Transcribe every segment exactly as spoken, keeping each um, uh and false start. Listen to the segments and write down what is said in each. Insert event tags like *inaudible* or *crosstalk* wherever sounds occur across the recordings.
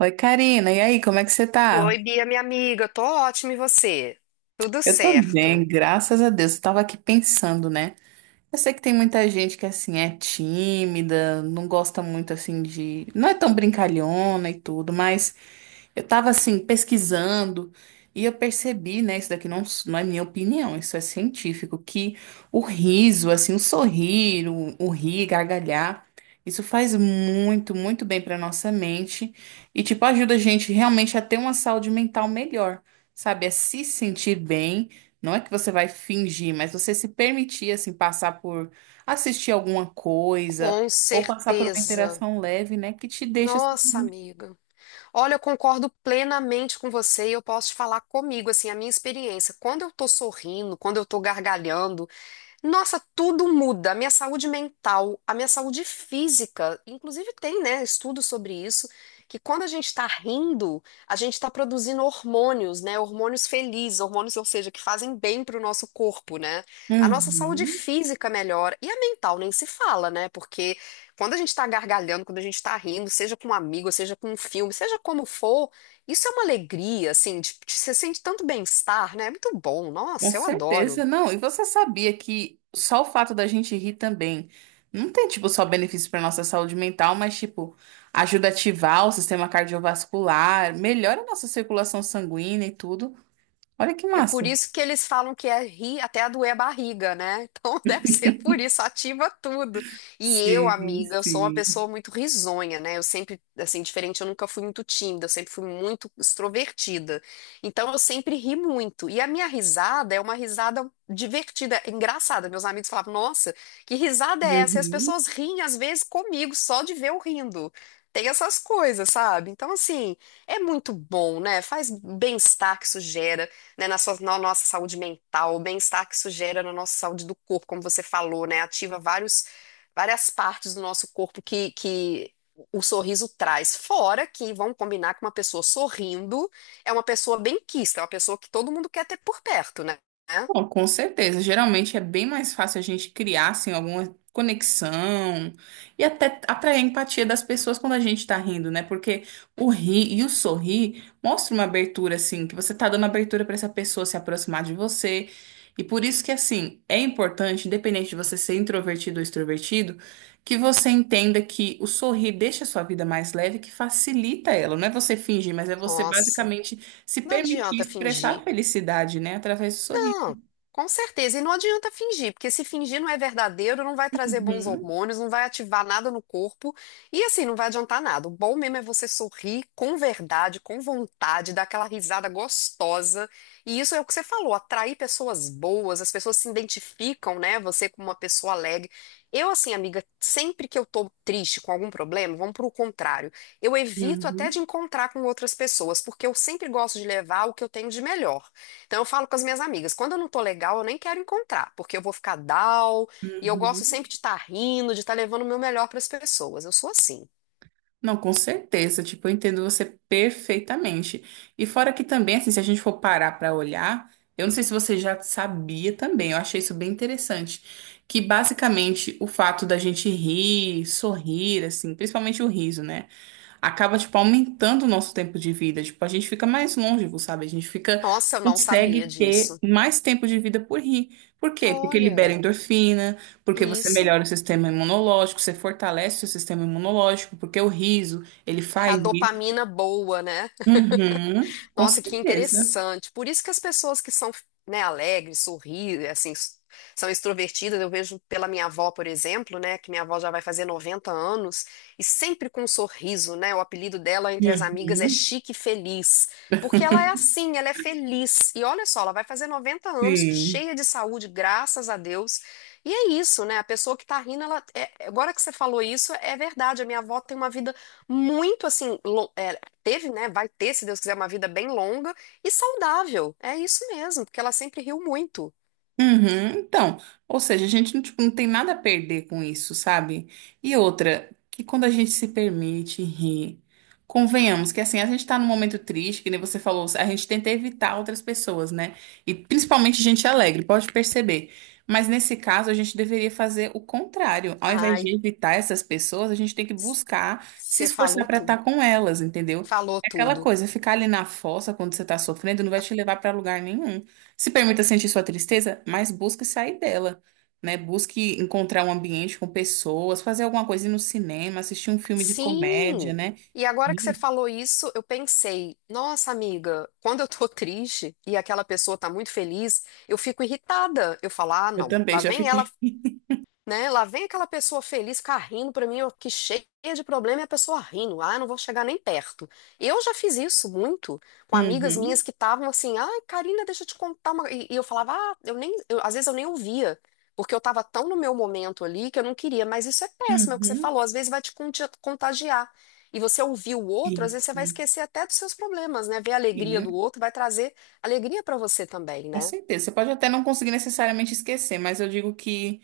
Oi, Karina, e aí, como é que você tá? Oi, Bia, minha amiga, tô ótima e você? Tudo Eu tô bem, certo. graças a Deus. Eu tava aqui pensando, né? Eu sei que tem muita gente que, assim, é tímida, não gosta muito, assim, de. Não é tão brincalhona e tudo, mas. Eu tava assim pesquisando e eu percebi, né, isso daqui não, s- não é minha opinião, isso é científico, que o riso, assim, o sorrir, o, o rir, gargalhar, isso faz muito, muito bem pra nossa mente e tipo ajuda a gente realmente a ter uma saúde mental melhor, sabe? É se sentir bem, não é que você vai fingir, mas você se permitir assim passar por assistir alguma coisa Com ou passar por uma certeza. interação leve, né, que te deixa Nossa, assim. amiga. Olha, eu concordo plenamente com você e eu posso te falar comigo, assim, a minha experiência. Quando eu tô sorrindo, quando eu tô gargalhando, nossa, tudo muda. A minha saúde mental, a minha saúde física, inclusive tem, né, estudos sobre isso, que quando a gente está rindo, a gente está produzindo hormônios, né, hormônios felizes, hormônios, ou seja, que fazem bem para o nosso corpo, né? A nossa saúde Uhum. física melhora e a mental nem se fala, né? Porque quando a gente está gargalhando, quando a gente está rindo, seja com um amigo, seja com um filme, seja como for, isso é uma alegria, assim, de, de- você sente tanto bem-estar, né? É muito bom. Com Nossa, eu certeza, adoro. não. E você sabia que só o fato da gente rir também não tem, tipo, só benefício para nossa saúde mental, mas, tipo, ajuda a ativar o sistema cardiovascular, melhora a nossa circulação sanguínea e tudo. Olha que É por massa. isso que eles falam que é rir até a doer a barriga, né? Então *laughs* deve ser por isso, ativa tudo. E eu, Sim, amiga, eu sou uma sim. pessoa muito risonha, né? Eu sempre, assim, diferente, eu nunca fui muito tímida, eu sempre fui muito extrovertida. Então eu sempre ri muito. E a minha risada é uma risada divertida, é engraçada. Meus amigos falavam, nossa, que risada é essa? E as Uhum. pessoas riem, às vezes, comigo, só de ver eu rindo. Tem essas coisas, sabe? Então, assim, é muito bom, né? Faz bem-estar que isso gera, né, na, sua- na nossa saúde mental, o bem-estar que isso gera na nossa saúde do corpo, como você falou, né? Ativa vários, várias partes do nosso corpo que, que o sorriso traz. Fora que vão combinar que uma pessoa sorrindo é uma pessoa benquista, é uma pessoa que todo mundo quer ter por perto, né? Bom, com certeza. Geralmente é bem mais fácil a gente criar assim, alguma conexão e até atrair a empatia das pessoas quando a gente tá rindo, né? Porque o rir e o sorrir mostra uma abertura, assim, que você tá dando abertura pra essa pessoa se aproximar de você. E por isso que, assim, é importante, independente de você ser introvertido ou extrovertido, que você entenda que o sorrir deixa a sua vida mais leve, que facilita ela. Não é você fingir, mas é você Nossa, basicamente se não permitir adianta expressar a fingir. felicidade, né? Através do sorriso. Não, com certeza. E não adianta fingir, porque se fingir não é verdadeiro, não vai trazer bons Uhum, hormônios, não vai ativar nada no corpo e assim não vai adiantar nada. O bom mesmo é você sorrir com verdade, com vontade, dar aquela risada gostosa. E isso é o que você falou, atrair pessoas boas, as pessoas se identificam, né? Você como uma pessoa alegre. Eu, assim, amiga, sempre que eu tô triste com algum problema, vamos pro contrário. Eu evito até de uhum, encontrar com outras pessoas, porque eu sempre gosto de levar o que eu tenho de melhor. Então eu falo com as minhas amigas, quando eu não tô legal, eu nem quero encontrar, porque eu vou ficar down, e eu gosto uhum. sempre de estar rindo, de estar levando o meu melhor para as pessoas. Eu sou assim. Não, com certeza. Tipo, eu entendo você perfeitamente. E fora que também, assim, se a gente for parar para olhar, eu não sei se você já sabia também, eu achei isso bem interessante, que basicamente o fato da gente rir, sorrir, assim, principalmente o riso, né? Acaba, tipo, aumentando o nosso tempo de vida. Tipo, a gente fica mais longevo, sabe? A gente fica, Nossa, eu não consegue sabia ter disso. mais tempo de vida por rir. Por quê? Porque libera Olha, endorfina, porque você isso melhora o sistema imunológico, você fortalece o sistema imunológico, porque o riso, ele é a faz isso. dopamina boa, né? Uhum, com Nossa, que certeza. interessante. Por isso que as pessoas que são, né, alegres, sorri, assim, s- são extrovertidas, eu vejo pela minha avó, por exemplo, né, que minha avó já vai fazer noventa anos e sempre com um sorriso, né? O apelido dela entre as amigas é Uhum, Chique Feliz, porque ela é assim, ela é feliz. E olha só, ela vai fazer noventa anos sim. cheia de saúde, graças a Deus. E é isso, né? A pessoa que tá rindo, ela é- agora que você falou isso, é verdade. A minha avó tem uma vida muito assim, teve, né? Vai ter, se Deus quiser, uma vida bem longa e saudável. É isso mesmo, porque ela sempre riu muito. Uhum, então, ou seja, a gente não, tipo, não tem nada a perder com isso, sabe? E outra, que quando a gente se permite rir, convenhamos que assim, a gente tá num momento triste, que nem você falou, a gente tenta evitar outras pessoas, né? E principalmente gente alegre, pode perceber. Mas nesse caso, a gente deveria fazer o contrário. Ao invés Ai, de evitar essas pessoas, a gente tem que buscar se você esforçar falou pra estar tudo. com elas, entendeu? Falou É aquela tudo. coisa, ficar ali na fossa quando você tá sofrendo não vai te levar pra lugar nenhum. Se permita sentir sua tristeza, mas busque sair dela, né? Busque encontrar um ambiente com pessoas, fazer alguma coisa, ir no cinema, assistir um filme de comédia, Sim! né? E agora que você Ih, falou isso, eu pensei, nossa amiga, quando eu tô *laughs* triste e aquela pessoa tá muito feliz, eu fico irritada. Eu falo, ah, eu não, também lá já vem ela, fiquei. *laughs* né? Lá vem aquela pessoa feliz, carrindo pra mim, ó, que cheia de problema e a pessoa rindo. Ah, não vou chegar nem perto. Eu já fiz isso muito com amigas Uhum, minhas que estavam assim, ai, Karina, deixa eu te contar uma. E, e eu falava, ah, eu nem, eu- às vezes eu nem ouvia. Porque eu tava tão no meu momento ali que eu não queria, mas isso é péssimo, é o que você uhum, falou, às vezes vai te conti- contagiar. E você ouvir o outro, às vezes você isso. vai esquecer até dos seus problemas, né? Ver a alegria do Sim, outro vai trazer alegria pra você também, com né? certeza. Você pode até não conseguir necessariamente esquecer, mas eu digo que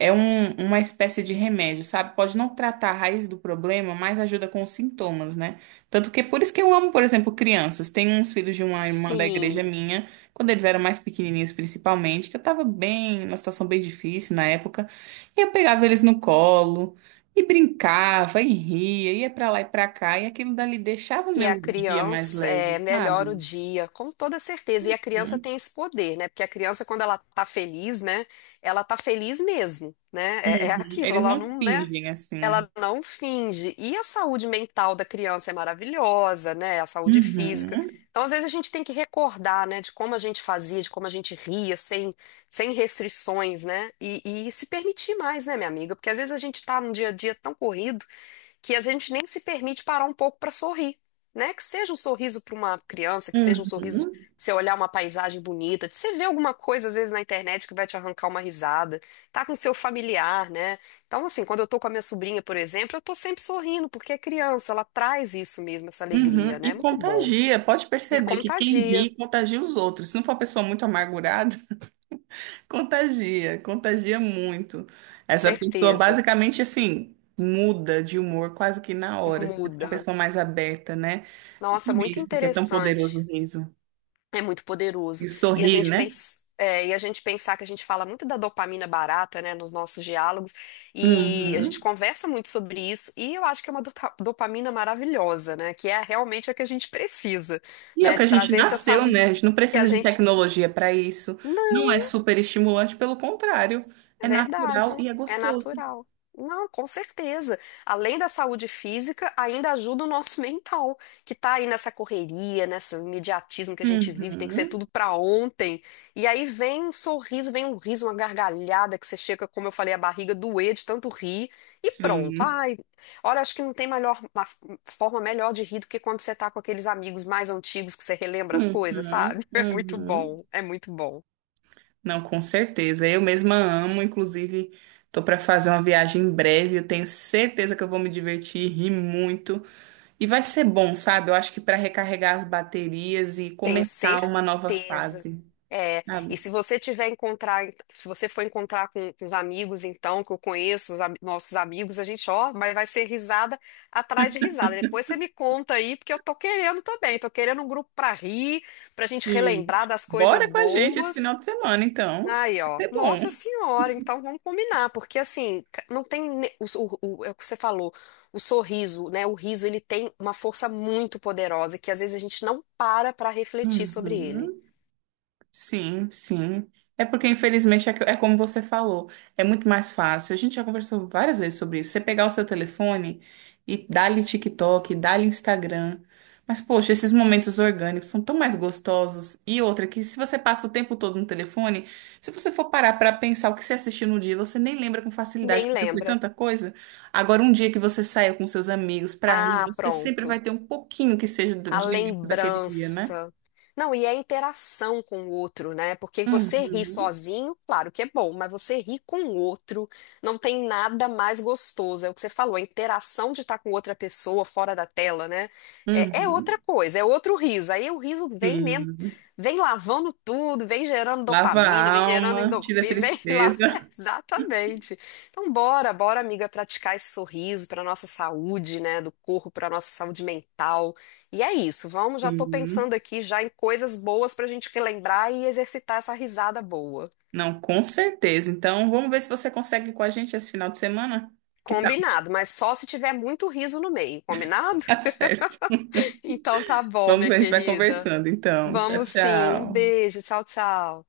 É um- uma espécie de remédio, sabe? Pode não tratar a raiz do problema, mas ajuda com os sintomas, né? Tanto que é por isso que eu amo, por exemplo, crianças. Tem uns filhos de uma irmã da igreja Sim. minha, quando eles eram mais pequenininhos, principalmente, que eu tava bem, numa situação bem difícil na época, e eu pegava eles no colo e brincava e ria, ia pra lá e pra cá, e aquilo dali deixava o E a meu dia mais criança é, leve, melhora o sabe? dia, com toda certeza. E a criança Uhum. tem esse poder, né? Porque a criança, quando ela tá feliz, né? Ela tá feliz mesmo, né? É, é Uhum. aquilo, Eles ela não não, né? fingem assim. Ela não finge. E a saúde mental da criança é maravilhosa, né? A saúde física. Uhum. Então, às vezes, a gente tem que recordar, né? De como a gente fazia, de como a gente ria, sem, sem restrições, né? E, e se permitir mais, né, minha amiga? Porque às vezes a gente tá num dia a dia tão corrido que a gente nem se permite parar um pouco para sorrir, né? Que seja um sorriso para uma criança, que seja um sorriso de Uhum. você olhar uma paisagem bonita, de você ver alguma coisa às vezes na internet que vai te arrancar uma risada, tá com seu familiar, né? Então, assim, quando eu tô com a minha sobrinha, por exemplo, eu tô sempre sorrindo, porque é criança, ela traz isso mesmo, essa alegria, Uhum, né? e Muito bom. contagia, pode E perceber que quem contagia, ri contagia os outros. Se não for uma pessoa muito amargurada, *laughs* contagia, contagia muito. com Essa pessoa certeza. basicamente assim muda de humor quase que na hora, se for uma Muda. pessoa mais aberta, né? Por Nossa, muito isso que é tão poderoso interessante. o riso. É muito poderoso. E E a sorrir, gente né? pensa, é, e a gente pensar que a gente fala muito da dopamina barata, né, nos nossos diálogos, e a gente Uhum. conversa muito sobre isso, e eu acho que é uma dota- dopamina maravilhosa, né, que é realmente a que a gente precisa, E é o né, que a de gente trazer essa nasceu, saúde né? A gente não que a precisa de gente. tecnologia para isso. Não Não. é super estimulante, pelo contrário, É é natural verdade, e é é gostoso. natural. Não, com certeza. Além da saúde física, ainda ajuda o nosso mental, que tá aí nessa correria, nesse imediatismo que a gente vive, tem que ser Uhum. tudo pra ontem. E aí vem um sorriso, vem um riso, uma gargalhada que você chega, como eu falei, a barriga doer de tanto rir e pronto. Sim. Ai, olha, acho que não tem melhor, uma forma melhor de rir do que quando você tá com aqueles amigos mais antigos que você relembra as coisas, sabe? Uhum, *laughs* É muito bom, uhum. é muito bom. Não, com certeza. Eu mesma amo, inclusive, tô para fazer uma viagem em breve. Eu tenho certeza que eu vou me divertir, rir muito e vai ser bom, sabe? Eu acho que para recarregar as baterias e Tenho começar uma nova certeza. fase, É, sabe? e se você tiver encontrar, se você for encontrar com, com os amigos, então, que eu conheço, os am- nossos amigos, a gente, ó, mas vai ser risada atrás de risada. Depois você me conta aí, porque eu tô querendo também, tô querendo um grupo pra rir, pra gente Sim. relembrar das coisas Bora com a gente esse final boas. de semana, então. Aí, ó. Vai ser bom. Nossa senhora, então vamos combinar, porque assim, ca- não tem ne- o, o, o- é o que você falou, o sorriso, né? O riso, ele tem uma força muito poderosa que às vezes a gente não para para refletir sobre ele. Uhum. Sim, sim. É porque, infelizmente, é que- é como você falou, é muito mais fácil. A gente já conversou várias vezes sobre isso. Você pegar o seu telefone e dá-lhe TikTok, dá-lhe Instagram. Mas, poxa, esses momentos orgânicos são tão mais gostosos. E outra, que se você passa o tempo todo no telefone, se você for parar para pensar o que você assistiu no dia, você nem lembra com facilidade, Nem porque foi lembra. tanta coisa. Agora, um dia que você saia com seus amigos para rir, Ah, você sempre pronto. vai ter um pouquinho que seja A de lembrança daquele dia, né? lembrança. Não, e é a interação com o outro, né? Porque você ri Uhum. sozinho, claro que é bom, mas você ri com o outro, não tem nada mais gostoso. É o que você falou, a interação de estar com outra pessoa fora da tela, né? É, é outra Uhum. coisa, é outro riso. Aí o riso vem mesmo, Sim. vem lavando tudo, vem gerando Lava a dopamina, vem gerando alma, tira a endorfina, vem lá. tristeza. *laughs* Exatamente. Então, bora, bora, amiga, praticar esse sorriso para nossa saúde, né? Do corpo, para nossa saúde mental. E é isso, vamos, já tô Sim. pensando aqui já em coisas boas pra gente relembrar e exercitar essa risada boa. Não, com certeza. Então, vamos ver se você consegue ir com a gente esse final de semana. Que tal? Combinado, mas só se tiver muito riso no meio, combinado? *laughs* Tá *laughs* certo. Então tá bom, Vamos minha ver, a gente vai querida. conversando. Então, tchau, Vamos sim, um tchau. beijo, tchau, tchau.